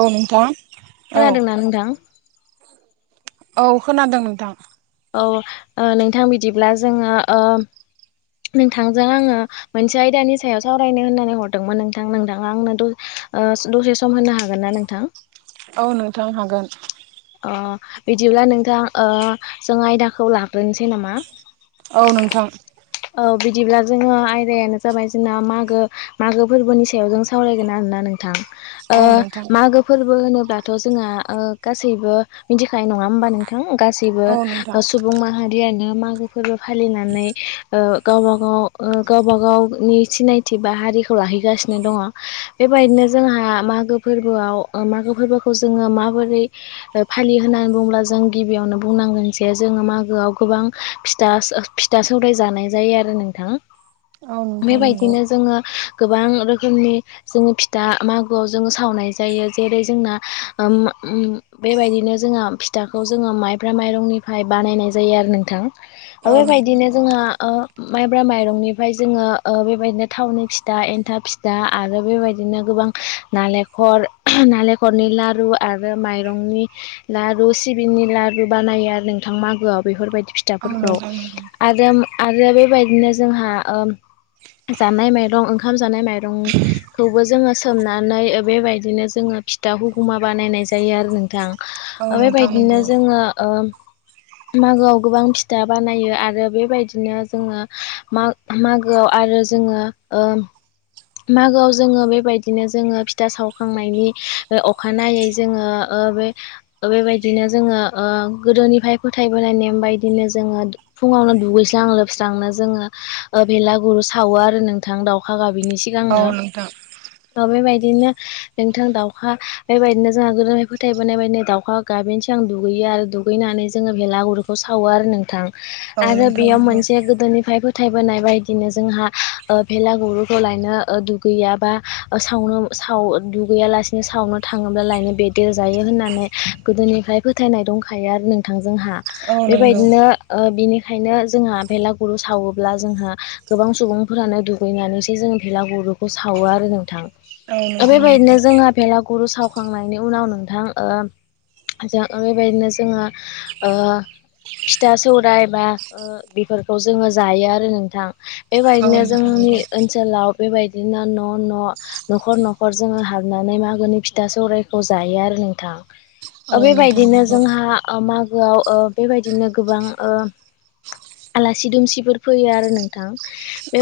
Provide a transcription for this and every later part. औ नोंथां। औ खोनादोंना नोंथां? औ खोनादों नोंथां। औ ओ नोंथां बिदिब्ला जोङो ओ नोंथांजों आङो मोनसे आयदानि सायाव सावरायनो होननानै हरदोंमोन नोंथां नोंथाङा आंनो द ओ दसे सम होनो हागोन ना नोंथां? औ नोंथां हागोन। अ बिदिब्ला नोंथां ओ जों आयदाखौ लाग्रोनोसै नामा? औ नोंथां। औ बिदिब्ला जोङो आयदायानो जाबाय जोंना मागो मागो फोरबोनि सायाव जों सावरायगोन आ रोना नोंथां ओ औ नोंथां मागो फोरबोहोनो होनोमब्लाथ' जोंहा ओ गासैबो मिथिखानाय नङा होमबा नोंथां। गासैबो औ नोंथां सुबुं माहारियानो मागो फोरबो फालिनानै ओ गावब गाव ओ गावब गावनि सिनायथि बा हारिखौ लाहैगासिनो दङ। बे बेबायदिनो जोंहा मागो फोरबोआव ओ मागो फोरबोखौ जोङो माबोरै फालिहोनांग बुब्ला जों गिबियावनो बुंनांगोन जे जोङो मागोआव गोबां फिथ फिथा सौराय जानाय जायो आरो नोंथाङा औ नोंथां नंगौ बेबायदिनो जोङो गोबां रोखोमनि जोङो फिथा मागोआव जोङो सावनाय जायो जेरै जोंना ओम मा उम बेबायदिनो जोंहा फिथाखौ जोङो माइब्रा माइरंनिफ्राय बानायनाय जायो आरो नोंथां। औ नोंथां बेबायदिनो जोंहा ओ माइब्रा माइरंनिफ्राय जोङो ओ बेबायदिनो थावनि फिथा एन्था फिथा आरो बेबायदिनो गोबां नालेंखर नालेंखरनि लारु आरो माइरंनि लारु। सिबिंनि लारु बानायो आरो नोंथां मागोआव बेफोरबायदि औ फिथाफोरखौ नोंथां नंगौ आरो आरो बेबायदिनो जोंहा ओम जानाय माइरं ओंखाम जानाय माइरंखौबो जोङो सोमनानै ओ बेबायदिनो जोङो फिथा हुगुमा बानायनाय जायो आरो नोंथां औ ओ नोंथां बेबायदिनो नंगौ जोङो ओ मागोआव गोबां फिथा बानायो आरो बेबायदि बिदिनो जोङो मा-मागोआव आरो जोङो ओ मागोआव जोङो बेबायदिनो जोङो फिथा सावखांनायनि ओ अखानायै जोङो ओ ओ बे बेबायदिनो जोङो ओ गोदोनिफ्राय फोथायबोनाय नेम बायदिनो जोङो फुङावनो दुगैस्रां लोबस्रांनो जोङो बेला गुरु सावो आरो नोंथां दाउखा गाबिनि औ सिगांनो नोंथां ओ बेबायद बिदिनो नोंथां दाउखा बेबायदिनो जोंहा गोदोनि फोथायबोनाय बायदिनो दाउखा गाबैनि सिगां दुगैयो। गाल दुगैनानै जोङो बेेलागुरुखौ सावो आरो नोंथां। औ आरो नोंथां बेयाव नंगौ मोनसे गोदोनिफ्राय फो फाथायबोनाय बायदिनो जोंहा ओ भेला गुरुखौ लायनो ओ दुगैयाबा ओसावनो साव दुगैयालासिनो सावनो थाङोब्ला लायनो बेदेर जायो। होननानै गोदोनिफ्राय फोथायनाय दंखायो आरो नोंथां जोहा। औ नंगौ बेबायदिनो ओ बिनि खायनो जोंहा बेलागुरु सावोब्ला जोंहा गोबां सुबुंफोरानो दुगैनानैसो जों भेलागुरखौ सावो आरो नोंथां औ ओ नोंथां नंगौ बेबायदिनो जोंहा फेलागुरसाव खांनायनि उनाव नोंथां ओ जोङो बेबायदिनो जोङो ओ फिथा सौराय बा ओ बेफोरखौ जोङो जायो आरो नोंथां। औ नोंथां नंगौ औ बेबायदिनो नोंथां जोंनि नंगौ ओनसोलाव बेबायदिनो न' न' न'खर न'खर जोङो हाबनानै मागोनि फिथा सौरायखौ जायो आरो। नोंथां औ नोंथां बेबायदिनो जोंहा ओ मा गोआव बेबायदिनो ओ गोबां ओ आलासि दुमसिफोर फैयो आरो नोंथां।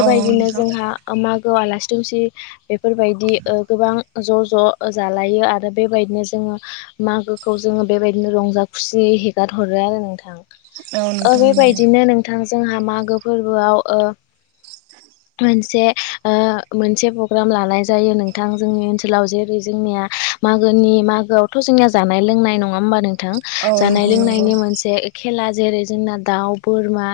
औ नोंथां जोंहा ओमाग गोआव आलासि दुमसि बेफोरबायदि ओ गोबां ज' ज' जालायो आरो बेबायदिनो जोङो। मागोखौ जोङो बेबायदिनो रंजा खुसियै हेगार हरो आरो नोंथां। ओ नंगौ बेबायदिनो नोंथां जोंहा मागो फोरबोआव ओ मोनसे। ओ मोनसे प्रग्राम लानाय जायो नोंथां जोंनि ओनसोलाव जेरै जोंनिया मागोनि मा मागोआवथ' जोंनि जानाय लोंनाय नङा होमबा नोंथां औ जानाय नोंथां नंगौ लोंनायनि मोनसे। खेला जेरै जोंना दाउ बोरमा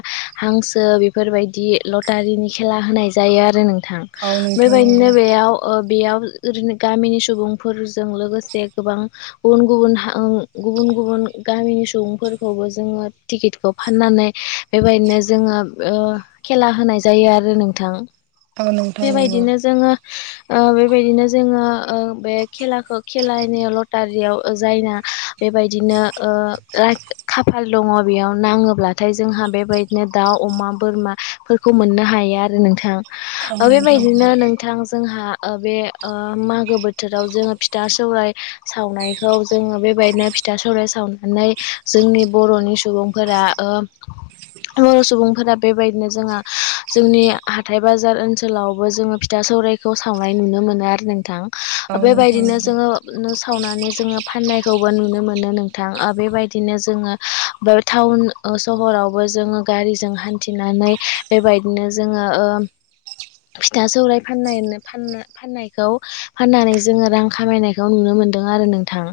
हांसो बेफोरबायदि लटारिनि खेला होनाय जायो आरो नोंथां औ नोंथां नंगौ औ नोंथां नंगौ बेबायदिनो बेयाव ओ बेयाव ओरैनो गामिनि सुबुंफोरजों लोगोसे गोबां गुबुन गुबुन ओं गुबुन गुबन गुबुन गामिनि सुबुंफोरखौबो जोङो टिकेटखौ फाननानै बेबायदिनो जोङो ओ ओ खेला होनाय जायो आरो नोंथां औ नोंथां नंगौ औ बेबायदिनो जोङो ओ बेबायदिनो जोङो ओ बे खेलाखौ खेलानि लटारियाव जायना बे बेबायदिनो ओ खाफाल दङ बेयाव नाङोब्लाथाय जोंहा बेबायदिनो दाउ अमा। अमा बोरमा फोरखौ मोननो हायो आरो नोंथां नोंथां ओ नंगौ बेबायदिनो नोंथां जोंहा ओ बे ओ मागो बोथोराव जोङो फिथा सौराय सावनायखौ जोङो बे बेबायदिनो फिथा सौराय सावनानै जोंनि बर'नि सुबुंफोरा बर' सुबुंफोरा बेबायदिनो जोंहा जोंनि हाथाइ बाजार ओनसोल ओनसोलावबो जोङो फिथा सौरायखौ सावनाय नुनो मोनो आरो नोंथां बेबायदिनो जोङो सावनानै जोङो फाननायखौबो नुनो मोनो नोंथां ओ बेबायदिनो जोङो टाउन सहरावबो जोङो गारिजों हान्थिनानै बेबायदिनो जोङो ओ फिथा सौराय फाननाय फाननायखौ फाननानै जोङो रां खामायनायखौ नुनो मोनो मोनदों आरो नोंथां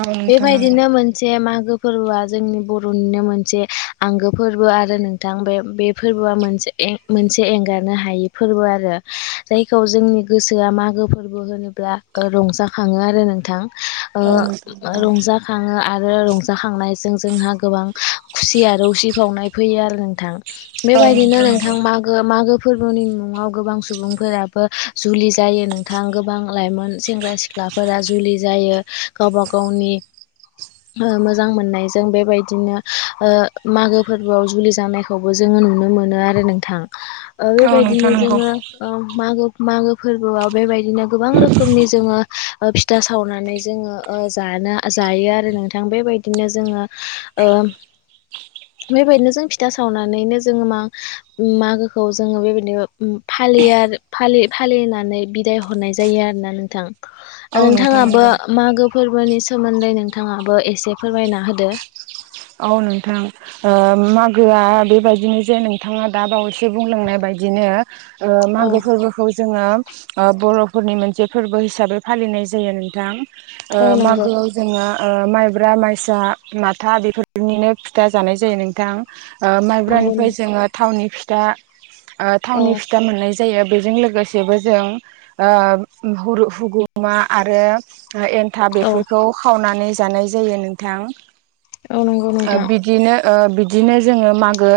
औ नोंथां नंगौ औ नोंथां नंगौ बेबादिनो मोनसे मागो फोरबोआ जोंनि बर'निनो मोनसे आंगो फोरबो आरो नोंथां बे बे फोरबोआ मोनसे मोनसे एंगारनो हायि फोरबो आरो जायखौ जोंनि गोसोआ मागो फोरबो होनोब्ला रंजाखाङो आरो नोंथां ओ रंजाखाङो थाङो आरो रंजाखांनायजों जोंहा गोबां खुसि आरो उसिफावनाय फैयो आरो नोंथां औ बेबायदिनो नंगौ नोंथां मागो मागो फोरबोनि मुं गोबां सुबुंफोराबो जुलि जायो नोंथां गोबां लाइमोन सेंग्रा सिख्लाफोरा जुलि। जायो गावबा गावनि। मोजां मोननाय जों बेबायदिनो ओ मागो फोरबोआव जुलि जानायखौबो जों जो नुनो मोनो आरो नोंथां ओ औ बेबायदिनो नोंथां नंगौ। जोङो मागो मागो फोरबोआव बेबायदिनो गोबां रोखोमनि जोङो फिथा सावनानै जोङो ओ जानो जायो आरो नोंथां बेबायदिनो जोङो ओ बेबायदिनो जों फिथा सावनानैनो जोङो मा मागोखौ जोङो बेबायदिनो फालि फालि फालिनानै बिदाय हरनाय जायो आरोना नोंथां औ नोंथां नोंथाङाबो नंगौ मागो फोरबोनि सोमोन्दै नोंथाङाबो एसे फोरमायना होदो औ नोंथां ओ मागोआ बेबायदिनो जे नोंथाङा दा बावैसो बुंलांनाय बादिनो ओ औ मागो फोरबोखौ जोङो ओ बर'फोरनि मोनसे फोरबो हिसाबै फालिनाय जायो नोंथां। ओ औ नंगौ मागोआव जोङो ओ माइब्रा माइसा माथा बेफोर बिनिनो फिथा जानाय जायो नोंथां ओ नंगौ माइब्रानिफ्राय नों जोङो थावनि फिथा ओ औ थावनि फिथा मोननाय जायो बेजों लोगोसेबो जों ओ हुरु हुगुमा आरो एन्थाब औ बेफोरखौ खावनानै जानाय जायो नोंथां। औ नंगौ ओ नोंथां। बिदिनो ओ बिदिनो जोङो मागो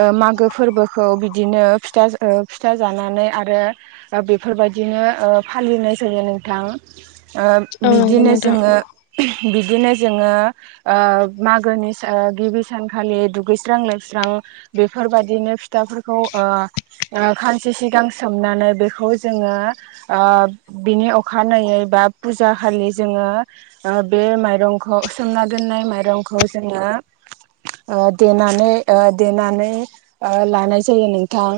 ओ मागो फोरबोखौ। इदिनो फिथ फिथा जानानै आरो बेफोरबायदिनो फालिनाय जोयो नों थां ओ औ नंगौ बिदिनो नोंथां जोङो बिदिनो जोङो मागोनि गिबि सानखालि दुगैस्रां लोबस्रां बेफोरबायाददिनो फिथाफोरखौ खानसे सिगां सोमनानै बेखौ जोङो बिनि अखा फानैै बा फुजा खालि जोङो बे माइरंखौ सोमना दोननाय माइरं खौ जोङो ओ देनानै ओ देनानै लानाय जायो नोंथां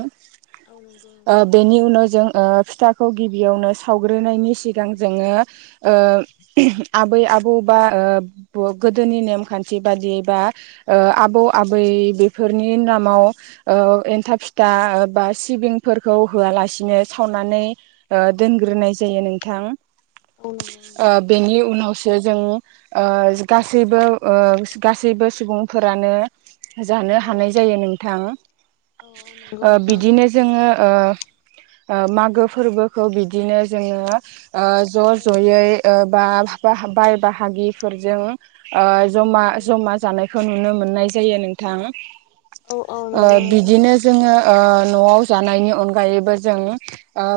औ नंगौ नोंथां ओ बेनि उनाव जों ओ फिथाखौ गिबियावनो सावग्रोनायनि सिगां जोङो आबै आबौ बा ओ गोदोनि नेमखान्थि थि बादियै बा आबौ आबै बेफोरनि नामाव एथा फिथा बा सिबिंफोरखौ होआलासिनो सावनानै ओ औ दोनग्रोनाय जायो नोंथां औ नंगौ ओ नोंथां बेनि उनाव सो जों ओ गासैबो ओ गासैबो सुबुंफोरानो जानो औ हानाय जायो नोंथां औ औ नंगौ ओ नोंथां बिदिनो जोङो ओ ओ मागो फोरबोखौ बिदिनो जोङो ओ औ ज' ज'यै ओ बा बा-बाय बाहागिफोरजों औ जमा नंगौ जमा नोंथां जानायखौ नुनो मोननाय जायो नोंथां औ औ ओ नंगौ नोंथां बिदिनो जोङो ओ न'आव जानायनि अनगायैबो जों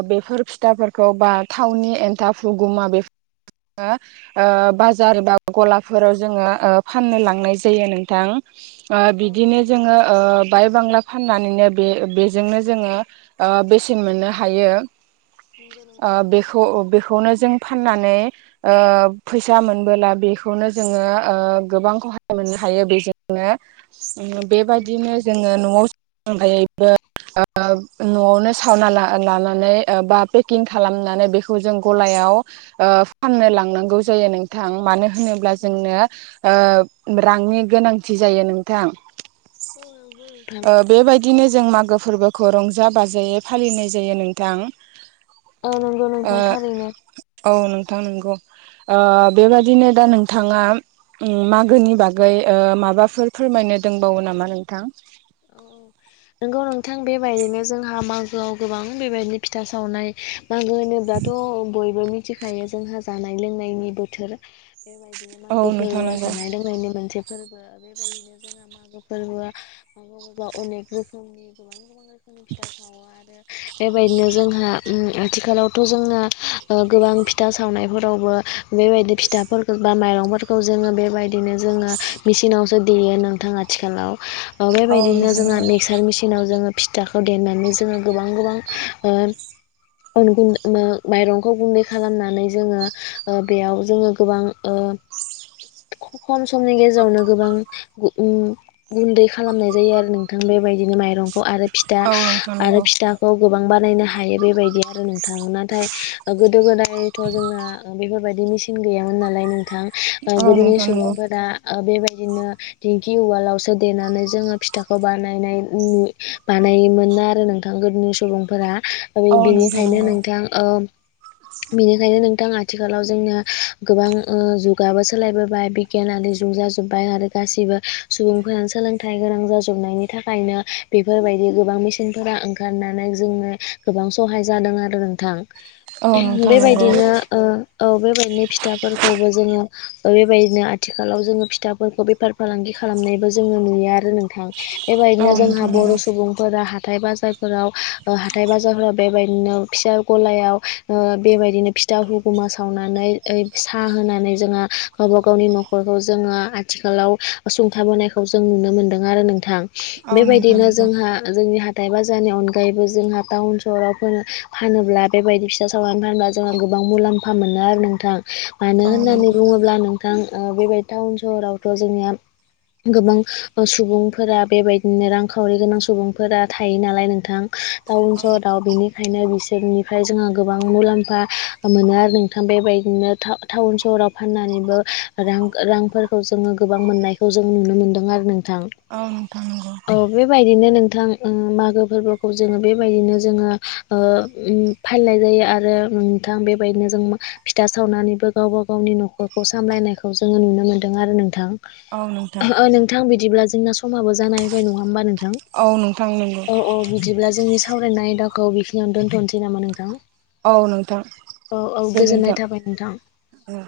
बेफोर फिथाफोरखौ बा थावनि एनथाब हुगुमा [unintelligible] ओ बाजार बा गलाफोराव जोङो ओ फाननो लांनाय जायो नोंथां ओ औ बिदिनो नंगौ जोङो नोंथां ओ बाय बांला फाननानैनो बे बेजोंनो जोङो ओ बेसेन मोननो हायो नंगौ ओ नोंथां बेखौ बेखौनो जों फाननानै फैसा ओ मोनबोला बेखौनो जोङो ओ गोबांखौहाय मोननो हायो बेजोंनो औ नंगौ नोंथां नंगौ औ नंगौ बेबायदिनो नोंथां जोङो न'आव [unintelligible] ओ न'आवनो सावना ला-लानानै ओ बा पेखिं खालामनानै बेखौ जों गलायाव ओ फाननो लांनांगौ जायो नोंथां मानो होनोब्ला जोंनो ओ रांनि गोनांथि जायो नोंथां औ नंगौ नोंथां बिदिनो जों मागो फोरबोखौ रंजा बाजायै फालिनाय जायो नोंथां औ नंगौ नोंथां ओ थारैनो औ नोंथां नंगौ ओ बेबाददिनो दा नोंथाङा उम मागोनि बागै ओ माबाफोर फोरमायनो दंबावो नामा नोंथां? औ नंगौ नोंथां बेबायदिनो जोंहा मागोआव गोबां बेबायदिनो फिथा सावनाय नांगौ होनोब्लाथ' बयबो मिथिखायो जोंहा जानाय लोंनायनि बोथोर बेबायदिनो औ मागो नोंथां फोरबोआ नंगौ जानाय लोंनायनि मोनसे फोरबो बेबायदिनो जोङहा मागो फोरबोआ मागो फोरबोआव अनेक रोखोमनि गोबां गोबां बेखनो फिथा सावो आरो बेबायदिनो जोंहा आथिखालावथ' जोंना गोबां फिथा सावनायफोरावबो बेबायदिनो फिथाफोरफोरखौ बा माइरं फोरखौ जोङो बेबायदिनो जोङो मेचिनावसो देयो नोंथां आथिखालाव औ बेबायदिनो नोंथां जोङो नंगौ मिक्सार मिेसिनाव जोङो फिथाखौ देनानै जोङो गोबां गोबां ओ अन गुन्दनो माइरंखौ गुन्दै खालामनानै जोङो ओ बेयाव जोङो गोबां ओ खम समनि गेजेरावनो गोबां गुनदै खालामनाय जायो आरो नोंथां बेबायदिनो माइरंखौ आरो फिथा औ नोंथां आरो नंगौ फिथाखौ गोबां बानायनो हायो बेबायदि आरो नोंथां नाथाय ओ गोदो गोदायथ' जोंना ओ बेफोर बायदि मिसिनगैयामोन नालाय नोंथां ओ औ गोदोनि नोंथां नंगौ सुबुंफोरा ओ बेबायदि बिदिनो दिंखि उवालावसो देनानै जोङो फिथाखौ बानायनाय बानायोमोन आरो नोंथां गोदोनि सुबुंफोरा औ नोंथां बिनिखायनो नंगौ नोंथां ओ बिनिखायनो नों थां आथिखालाव जोंनो गोबां ओ जुगाबो सोलायबोबाय बिगियानारि जुग जाजोब्बाय आरो गासिबो सुबुंफोरानो सोलों थाय गोनां जाजोबनायनि थाखायनो बेफोरबायदि गोबां मेसेनफोरा ओंखारनानै जोंनो गोबां गोबां सहाय जादों आरो नोंथां। औ नोंथां नंगौ बेबायदिनो ओ औ बेबायदिनो फिथाफोरखौबो जोङो ओ बेबायदिनो आथिखालाव जोङो फिथाफोरखौ बेफार फालांगि खालामनायबो जोङो नुयो। आरो नोंथां औ बेबायदिनो जोंहा नोंथां नंगौ बर' सुबुंफोरा हाथाय बाजारफोराव ओ हाथाय बाजारफोराव बेबायदिनो फिसा गलायाव ओ बेबायदिनो फि फिथा हुगुमा सावनानै ओ साहा होनानै जोङा गावबा गावनि न'खरखौ जोङा आथिखा थिखालाव असुंथाबोनायखौ जों नुनो मोनदों आरो नोंथां औ नोंथां बेबायदिनो नंगौ जोंहा जोंनि हा हाथाइ बाजारनि अनगायैबो जोंहा टाउन सहराव फ फानोब्ला बेबायदि फिथा सावनानै फानोब्ला जोंहा गोबां मुलाम्फा मोनो आरो नोंथां मानो औ नोंथां होननानै बुङोब्ला नोंथां ओ बेबायदि टाउन सहरावथ' जोंनिया गोबां ओ सुबुंफोरा बेबायदिनो रांखावरि गोनां सुबुंफोरा थायो नालाय नोंथां। टाउन सहराव बिनिखायनो बिस सोरनिफ्राय जोंहा गोबां मुलाम्फा मोनो आरो नोंथां बेबायदिनो टा-टाउन सहराव फाननानै नैनो रां रांफोरखौ जोङो गोबां मोननायखौ जों नुनो मोनदों आरो नों औ नोथां औ बेबायदिनो नोंथां ओ मागो फोरबोखौ जोङो बेबायदिनो जोङो ओ उम फालिनाय जायो आरो नोंथां बेबायदिनो जों फिथा सावनानैबो गावबा गावनि न'खरखौ सामलायनायखौ जोङो नुनो मोनदों आरो नोंथां। औ नोंथां ओ नोंथां बिदिब्ला जोंना समाबो जानाय फैबाय नङा होमबा नों थां नोंथां नंगौ औ औ बिदिब्ला जोंनि सावरायनाय आय दाखौ बेखिनियावनो दोनथ'नोसै नामा नोंथां? औ नोंथां औ औ गोजोननाय गोजोन्थों थाबाय नोंथां। औ